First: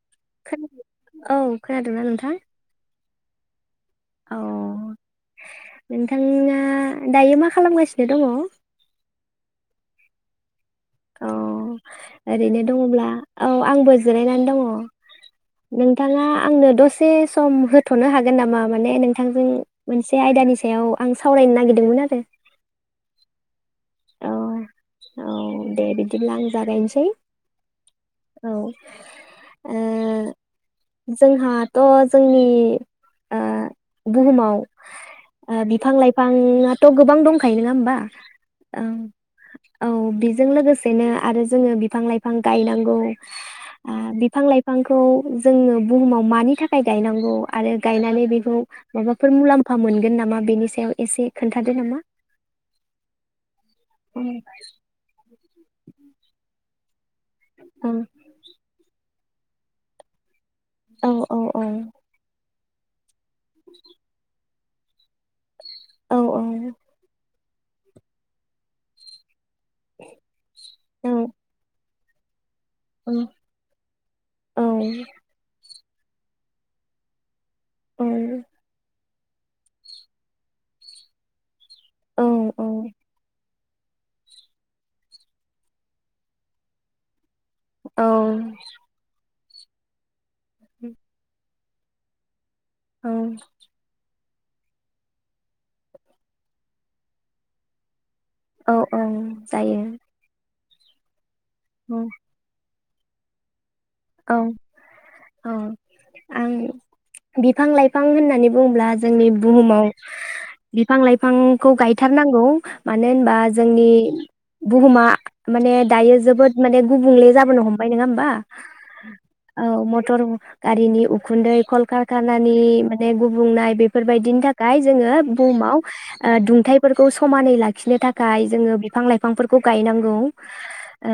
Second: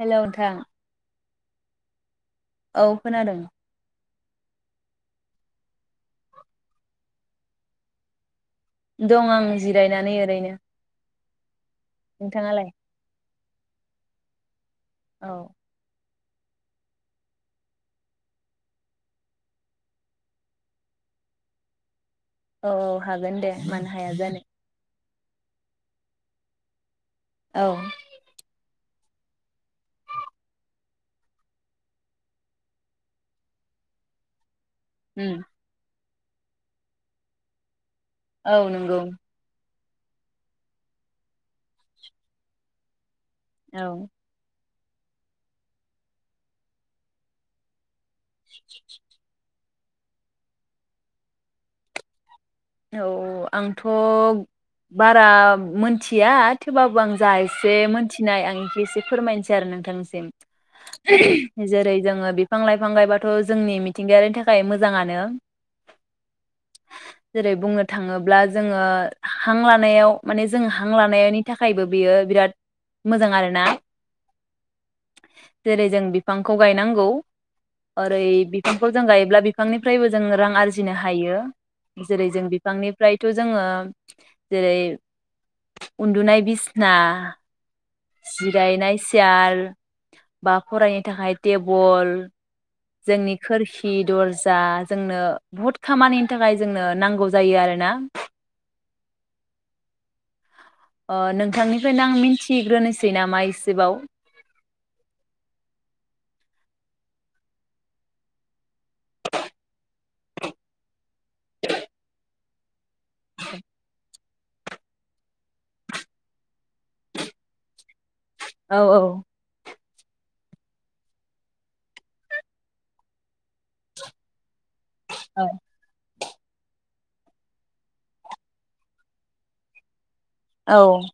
Hello नोंथां खोनादों औ खोनादोंना नोंथां औ खोनादों औ नोंथाङा दायो मा खालामगासिनो दङ दं आं जिरायनानै ओरैनो औ ओरैनो नोंथाङालाय दङब्ला औ आंबो जिरायनानै दङ औ नोंथाङा आंनो दसे सम होथनो हागोन नामा माने नोंथांजों मोनसे आयदानि सायाव आं सावरायनो नागिरदोंमोन आरो? औ औ हागोन दे मानो हाया औ जानो औ दे बिदिब्ला आं जागायनोसै औ औ ओ जोंहाथ जोंनि ओ बुहुमाव उम ओ बिफां-लाइफां बांआथ गोबां दंखायो नङा होमबा औ ओं नंगौ औ बेजों लोगोसेनो आरो जोङो बिफां लाइफां गायनांगौ औ बिफां लाइफां बिफांखौ जोङो बुहुमाव मानि थाखाय गायनांगौ आरो गायनानै बेखौ माबाफोर मुलाम मफा मोनगोन नामा बेनि सायाव एसे खोन्थादो नामा औ आंथ औ बारा मोनथिया थेबाबबो आं जा एसे मोनथिनाय आं बेखौ एसे फोरमायनोसै आरो औ औ नोंथांनिसिम जेरै जोङो बिफां लाइफां गायबाद थ जोंनि मिथिंगायारि थाखा थाखाय मोजाङानो । औ औ जेरै बुंनो थाङोब्ला जोङो ह हां लानायाव माने जों हां औ लानाय आनि थाखायबो बियो बिराद मोजां आरोना? औ जेरै जों बिफांखौ गायनांगौ ओरै बिफांफोर जों गायोब्ला बिफांनिफ्रायबो जों रां आरजिनो हायो औ जेरै जों बिफांनिफ्रायथ जोङो जेरै उन्दुनाय बिसिन्ना जिरायनाय सियार [unintelligible] बा फरायनो थाखाय टेबल औ जोंनि खोरखि दरज दा जोंनो बहुद खामानिनि थाखाय जोंनो नांगौ जायो आरोना। औ औ जायो अ नों थांनिफ्रायनो औ आं मिथिग्रोनोस थै नामा इसेबाव? औ औ आं बिफां लाइफां होननानै बुङोब्ला जोंनि बुहुमाव बिफां लाइफांखौ गायथारनांगौ मानो होनबा जोंनि बुहुमा माने दायो जोबोद माने गुबुंले जाबोनो हमबाय नङा होमबा औ औ औ म टर गारिनि उखुन्दै कल कारखानानि माने गुबुंनाय बेफोरबायदिनि था खाय जोङो औ बुहुमाव ओ दुंथाइफोरखौ समानै लाखिनो थाखाय जोङो बिफां लाइफांफोरखौ गायनांगौ। ओ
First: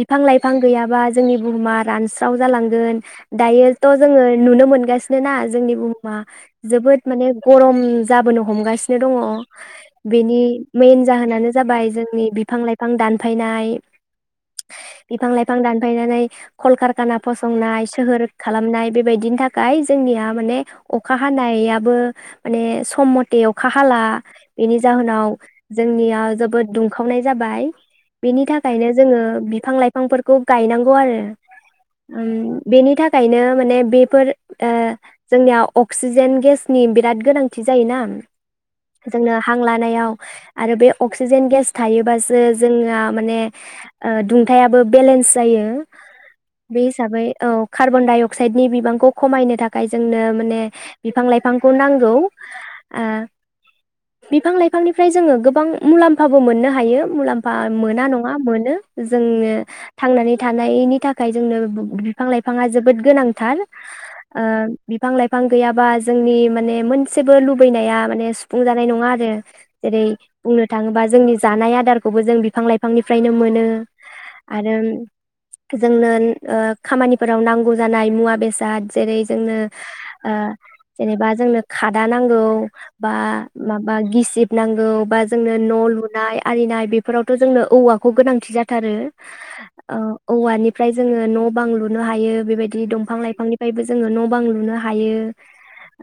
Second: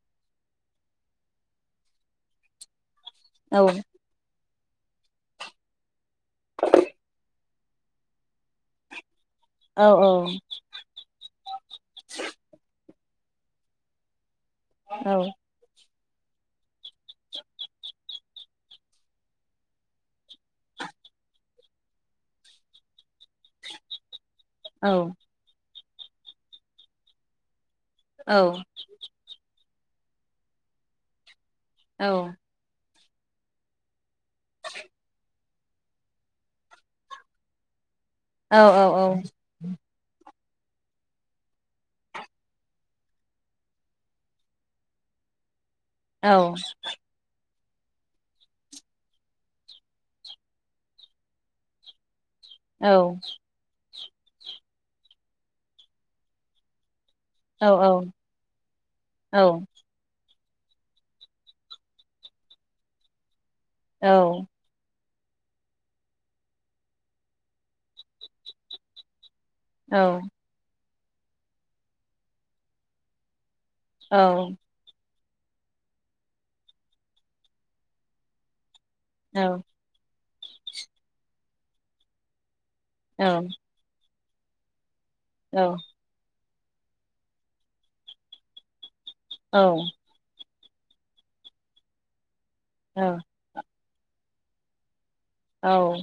बिफां लाइफां गैयाबा जोंनि बुहुमा रानस्राव जालांगोन। औ दायोथ जोङो नुनो मोनगासिनो ना जोंनि बुहु मा जोबोद माने गरम जाबोनो हमगासिनो दङ औ बेनि मेन जाहोनानो जाबाय जोंनि बिफां-लाइफां बिफां दानफायनाय औ बिफां लाइफां दान फायनानै कलकारखाना फसंनाय सोहोर खालामनाय बे बायदिनि थाखाय जोंनिया माने अखा हानायाबो माने सम मत थे दै अखा हाला बेनि औ जाहोनाव जोंनियाव जोबोद दुंखावनाय जाबाय। बेनि थाखायनो जोङो बि फां लाइफांफोरखौ गायनांगौ आरो औ उम बेनि थाख खायनो माने बेफोर ओ जोंनिया अक्सिजेन गेसनि बिराद गोनांथि जायोना औ औ जोंनो हां लानायाव आरो बे अक्सिजेन गेस थायोबासो जोंना माने दुंथायाबो बेलेन्स जायो औ बे हिसाबै औ कार्बन डाइ अक्साइडनि बिबांखौ खमायनो थाखाय जोंनो माने बिफां लाइफांखौ नांगौ। औ ओ बिफां लाइफांनिफ्राय जोङो गोबां मुलाम्फाबो मोननो हायो। मुलाम्फा मोना नङा मोनो जोंनो थांनानै थानायनि था खाय जोंनो बो बिफां लाइफाङा जोबोद गोनांथार। ओ बि फां लाइफां गैयाबा जोंनि माने मोनसेबो लुबैनाया माने सुफुंजानाय नङा आरो। एरै बुंनो थाङोबा जोंनि जानाय आदारखौबो जों बिफां लाइफांनिफ्रायनो मोनो आरो जोंनो ओ खामानिफोराव नांगौ जानाय मुवा बेसाद जेरै जोंनो ओ जेनेबा जोंनो खादा नांगौ। बा माबा गि दिबनांगौ बा जोंनो न लुनाय आरिनाय बेफोरावथ जोंनो औवाखौ गोनांथि जाथारो। औ औवानिफ्राय जोङो न बां लुनो हायो । बेबायदि दंफां लाइफांनिफ्रायबो जों जोङो न बां लुनो हायो।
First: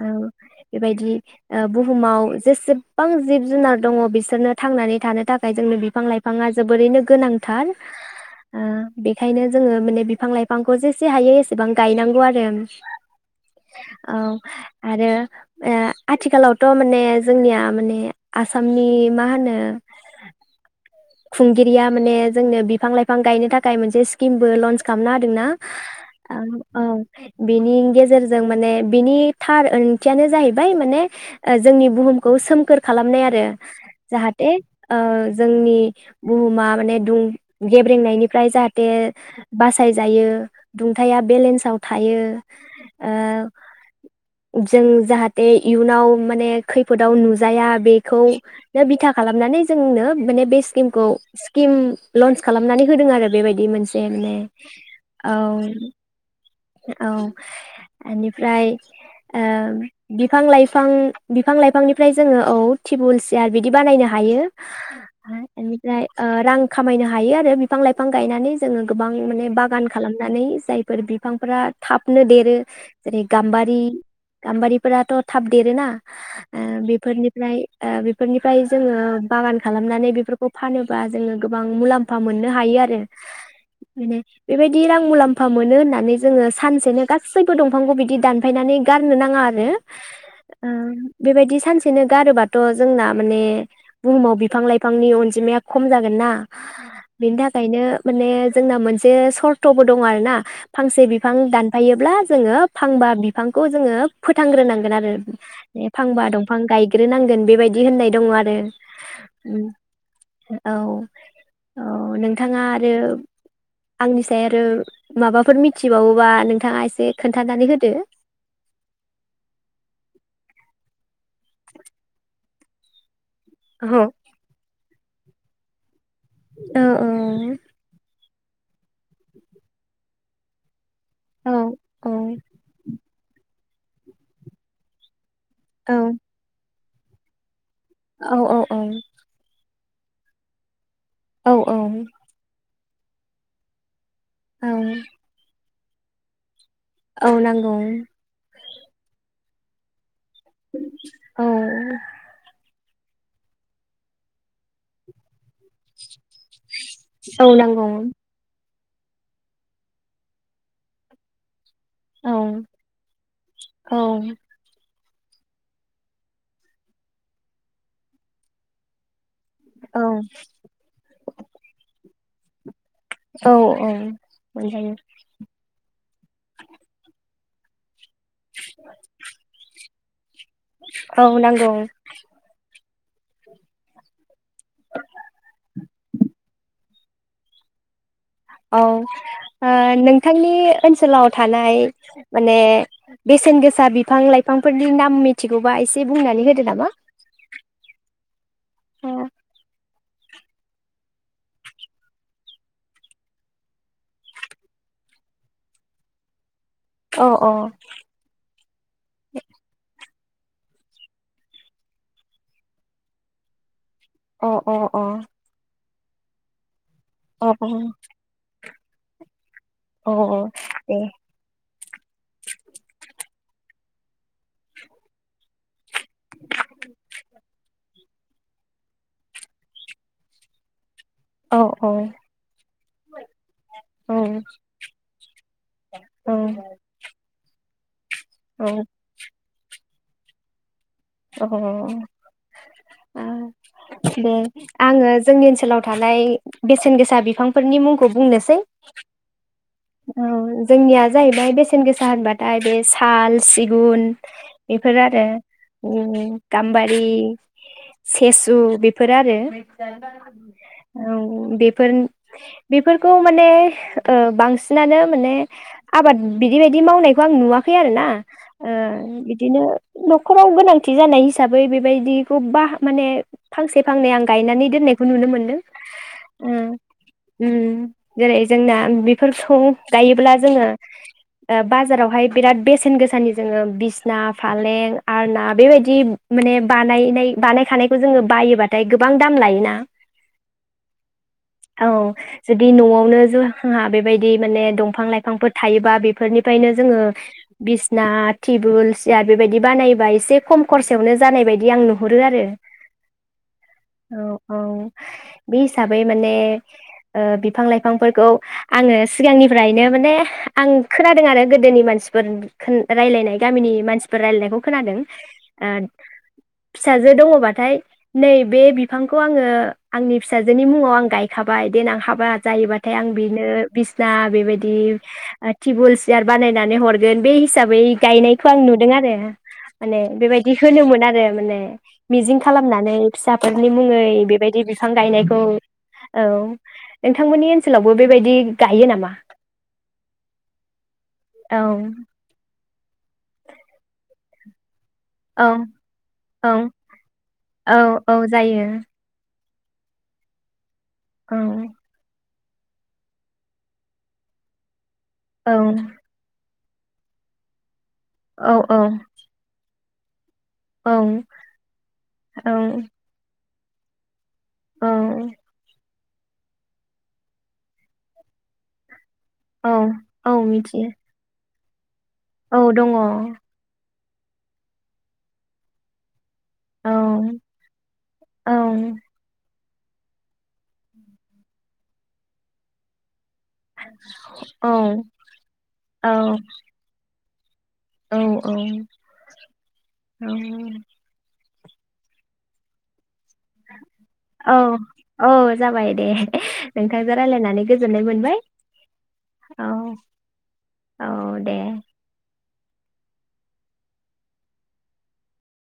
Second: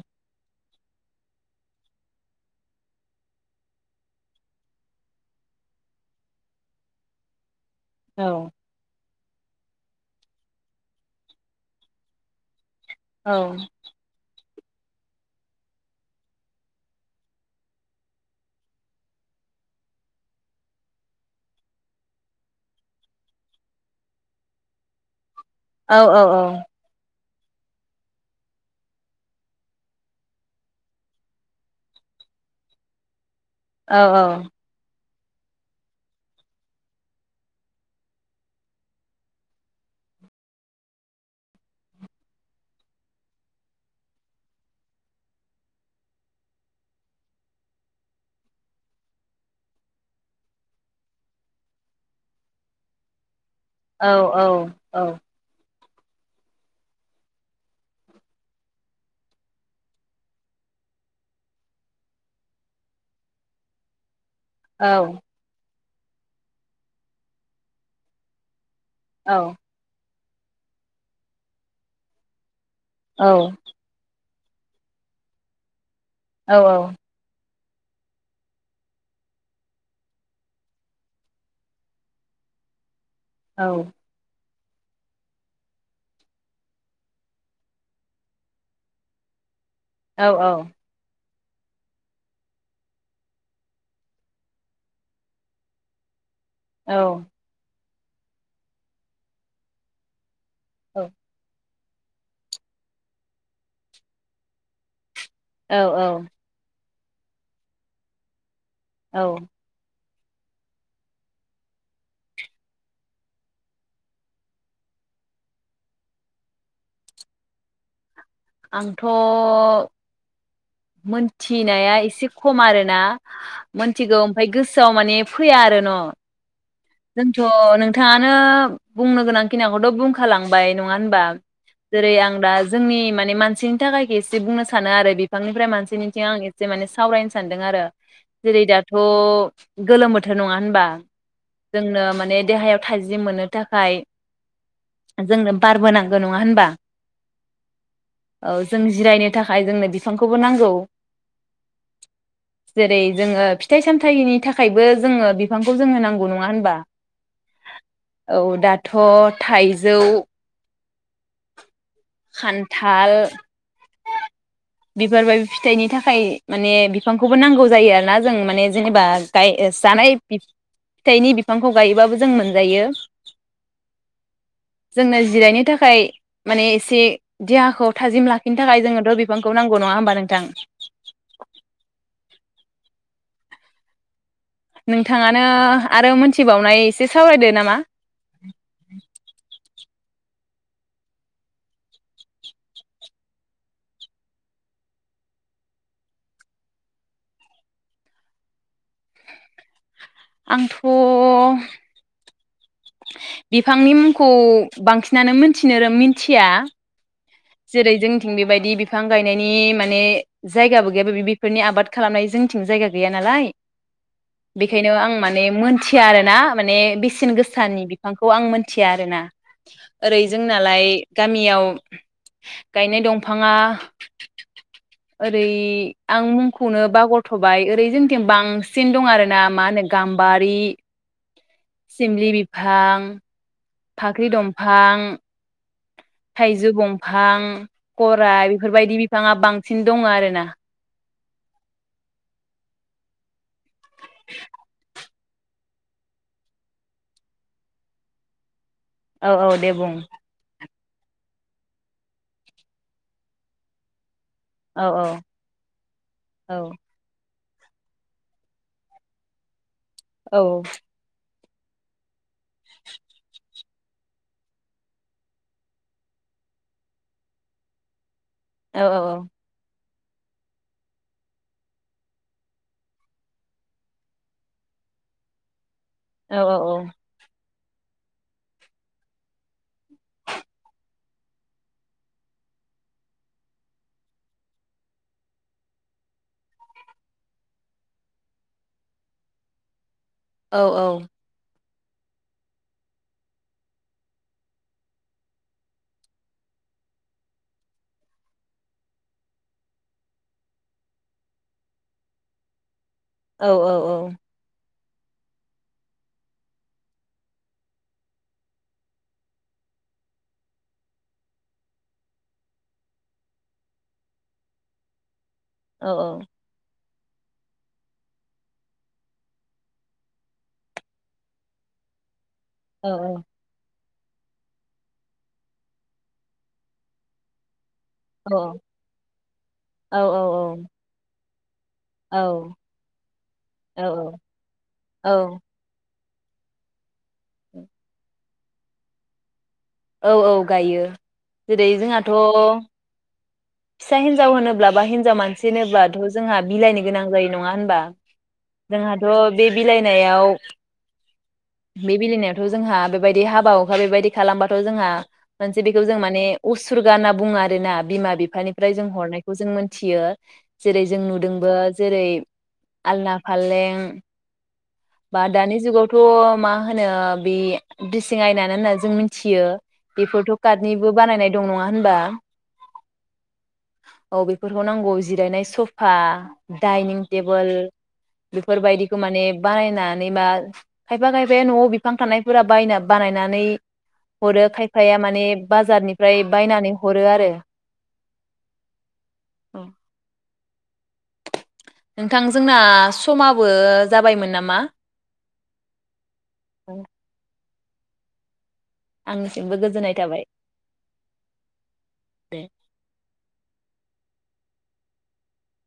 औ बेबायदि ओ बुहुमाव जेसेबां जिब जुनार दङ बिसोरनो थांनानै थानो थाखाय जोंनो बिफां लाइफाङा जोबोरैनो गोनांथार औ ओ बेखायनो जोङो माने बिफां लाइफांखौ जेसे हायो एसेबां गायनांगौ आरो औ औ आरो ओ आथिखालावथ माने जोंनिया माने आसामनि मा होनो। खुंगिरिया माने जोंनो बिफां लाइफां गायनो थाखाय मोनसे स्किमबो लन्स खालामनो होदोंना। औ औ औ बेनि गेजेरजों माने बिनि थार ओंथियानो जाहैबाय माने जोंनि बुहुमखौ सोमखोर खालामनाय आरो। औ औ जाहाथे ओ जोंनि बुहुमा माने दुं गेब्रेंनायनिफ्राय जाहाथे बासायजायो दुंथाया बेलेन्साव थायो ओ जों जाहाथे इयुनाव माने खैफोदाव नुजाया बेखौनो बिथा खालामनानै जोंनो माने बे स्किम खौ स्किम लन्स खालामनानै होदों आरो बेबाय बि मोनसे माने औ। औ एनिफ्राय ओ बिफां-लाइफां बिफां- लाइफांनिफ्राय जोङो औ टेबोल सियार बिदि बानायनो हायो। औ फ्राय रां खामायनो हायो आरो बिफां लाइफां गायनानै जोङो गोबां माने औ बागान खालाम नानै जायफोर बिफांफोरा थाबनो देरो जेरै गाम्बारि गाम्बारिफोराथ' थाब देरोना बेफोरनिफ्राय ओ बेफोरनिफ्राय जोङो बागान खालामनानै बेफोर खौ फानोबा जोङो गोबां मुलाम्फा मोननो हायो आरो [inaudible] माने बेबायदि रां मुलाम्फा मोनो होननानै जोङो सानसेनो गासैबो दंफांखौ बिदि दानफायनानै गारनो नाङा आरो। औ औ ओं बेबायदि सानसेनो गारोबाथ जोंना माने बुहुमाव बिफां लाइफांनि अनजि जिमाया खम जागोन ना बेनि थाखायनो माने जोंना मोनसे सर्तबो दङ आरो ना फांसे बिफां दान फायोब्ला जोङो फांबा बिफांखौ जोङो फोथांग्रोनांगोन आरो बे फांबा दंफां गाय ग्रोनांगोन बेबायदि होननाय दङ आरो औ। उम औ औ नोंथाङा आरो आंनिसे आरो माबाफोर मिथिबावोबा नोंथाङा एसे खोन्थानानै होदो। आंथ मोनथिनाया एसे खम आरोना औ मोनथिगौ ओमफ्राय गोसोआव माने फैया आरो न। औ जोंथ' नोंथाङा नो बुंनो गोनां खिनिखौथ' बुंखालांबाय नङा होनबा औ जेरै आं औ दा जोंनि माने मानसि थाखाय एसे बुंनो सानो आरो बिंफांनिफ्राय मानसि निथिं आं एसे माने सो सावरायनो सानदों आरो औ जेरै औ औ दाथ' गोलोम बोथोर नङा होनबा। औ औ जोंनो माने देहायाव थाजिम मोननो थाखाय औ बारबोनांगौ नङा होनबा औ नांगौ। औ जों जिरायनो थाखाय जोंनो बि बिफांखौबो नांगौ औ जेरै जोंङो फिथाइ सामथायनि थाखायबो जोंङो बि फांखौ जोंनो नांगौ नङा होन औ नांगौमोन। दाथ थाइजौ औ खान्थाल औ बिबार बा फिथाइनि थाखाय माने बिफांखौबो नांगौ जायो आरोना जों माने जेनेबा [unintelligible] औ जानाय बि फिथाइनि बि गायोबाबो जों मोनजायो। औ औ मोनजायो जोंनो जिरायनो थाखाय माने एसे देहाखौ थाजिम लाखिनो थाखाय जोंनोथ बिफांखौ नांगौ नङा होमबा नोंथां? औ नांगौ नोंथाङानो आरो मोनथिबावनाय एसे सावरायदो नामा? औ ओ नोंथांनि ओनसोलाव थानाय माने बेसेन गोसा बिफां लाइफांफोरनि नाम मिथिगौबा एसे बुंनानै होदो नामा? आंथ बिफांनि मुंखौ बांसिनानो मोनथिनो र मिनथिया अ अ जेरै जोंथिं बेबायदि बिफां गायनायनि माने जायगाबो गैयाबो बेफोरनि आबाद खालामनाय जोंथिं जायगा गैया नालाय अ अ बेखायनो आं माने मोनथि या आरो ना माने। बेसेन अ गोसानि बिफांखौ आं मोन थिया आरोना। अ ओरै जोंनालाय दे गामियाव गायनाय दंफाङा ओरै आं मुंखौनो बागरथबाय ओरै जोंथिं बांसिन दं आरो ना मा होनो गाम्बारि। औ औ सिमलि बिफां। फाख्रि दंफां थाइजौ बंफां [unintelligible] गराय बेफोरबायदि बिफाङा बां बांसिन दं आरोना अ दे आङो जोंनि ओनसोलाव थानाय बेसेन गोसा बिफांफोरनि मुंखौ बुंनोसै औ औ दे बुं औ जोंनिया जाहैबाय बेसेन गोसा होनबाथाय बे साल सिगुन औ बेफोर आरो उम औ गामबारि सेसु बेफोर आरो औ औ बेफोर बेफोरखौ माने ओ बांसिनानो माने आबाद बिदि बयदि मावनायखौ आं नुवाखै आरो ना। ओ औ बिदिनो [inaudible] फाव गोनांथि जानाय हिसाबै बेबायदिखौ बा माने फांसे फांनै आं गायनानै दोननायखौ नुनो मोन्दों औ औ औ। ओम जेरै जोंना बेफोर सब गायोब्ला जोङो बाजारावहाय बिराद बेसेन गोसानि जोङो बिसना फालें आरो ना बेबायदि माने बानायनाय बानायखानायखौ जोङो बायोबाथाय गोबां दाम लायोना औ औ औ जुदि नआवनो जोंहा बेबायदि माने दंफां लाइफांफोर थायोबा बेफोरनिफ्रायनो जोङो बिसना टेबोल सियार बेबायदि बानायो बा एसे खम खरसायावनो जानाय बायदि आं नुहुरो आरो। औ औ औ बे हिसाबै माने ओ बिफां लाइफांफोरखौ आङो सिगांनिफ्रायनो माने आं खोनादों आरो गोदोनि मानसिफोर [unintelligible] रायलायनाय गामिनि मानसिफोर रायलायनायखौ। खोनादों ओ औ औ। फिसाजो दङ'बाथाय नै बे बिफांखौ आङो आंनि फिसाजोनि मुङाव आं गायखाबाय देनां हाबा औ जायोबाथाय आं बेनो बिसना बेबायदि टेबुल सियार बानायनानै हरगोन बे हिसाब बै औ गायनायखौ आं नुदों आरो औ माने बेबायदि होनोमोन आरो आरो माने औ मिजिं खालामनानै फिसाफोरनि औ मुङै बेबायदि बिफां औ गायनायखौ औ नोंथांमोननि ओनसोलावबो बेबायदि गायो नामा? औ औ गायो औ जेरै जोंहाथ' फिसा हिनजाव होनोब्ला बा हिन हिन्जाव औ मानसि होनोबाथ जोंहा औ बिलाइनो गोनां जायो नङा औ होनबा औ जायो जोंहाथ बे बिलाइनायाव औ । बि लायनायाव जोंहा बेबायदि हाबा हुखा बेबायदि खालामबाथ जोंहा औ मोनसे बिखौ जों माने उसुरगा होनना बुङो आरो ना बिमा औ बिफानिफ्राय जों हरनायखौ जों मोन थियो। जेरै औ जों नुदोंबो जेरै औ आलना फालें ओम औ बा दानि जुगाव । थ मा होनो बि दिसिं आयनानो होनना जों मिथि थियो औ औ बेफोरथ' मिथियो कादनिबो बानायनाय दं नङा हो होमबा औ दङ औ बेफोरखौ नांगौ जिरायनाय सफा औ डाइनिं टेबोल औ बिफोरबायदिखो माने बानाय नानै माल खायफा खायफाया न'आव बिफां थानायफोरा बायना बानायना नै हरो औ खायफाया माने बाजारनिफ्राय बायनानै हरो आरो। औ औ औऔ नोंथां जोंना समाबो जाबायमोन औ नामा औ जाबाय देह नोंथांजों रायलायनानै गोजोननाय मोनबाय आंनिसिमबो औ गोजोननाय थाबाय। औ दे बे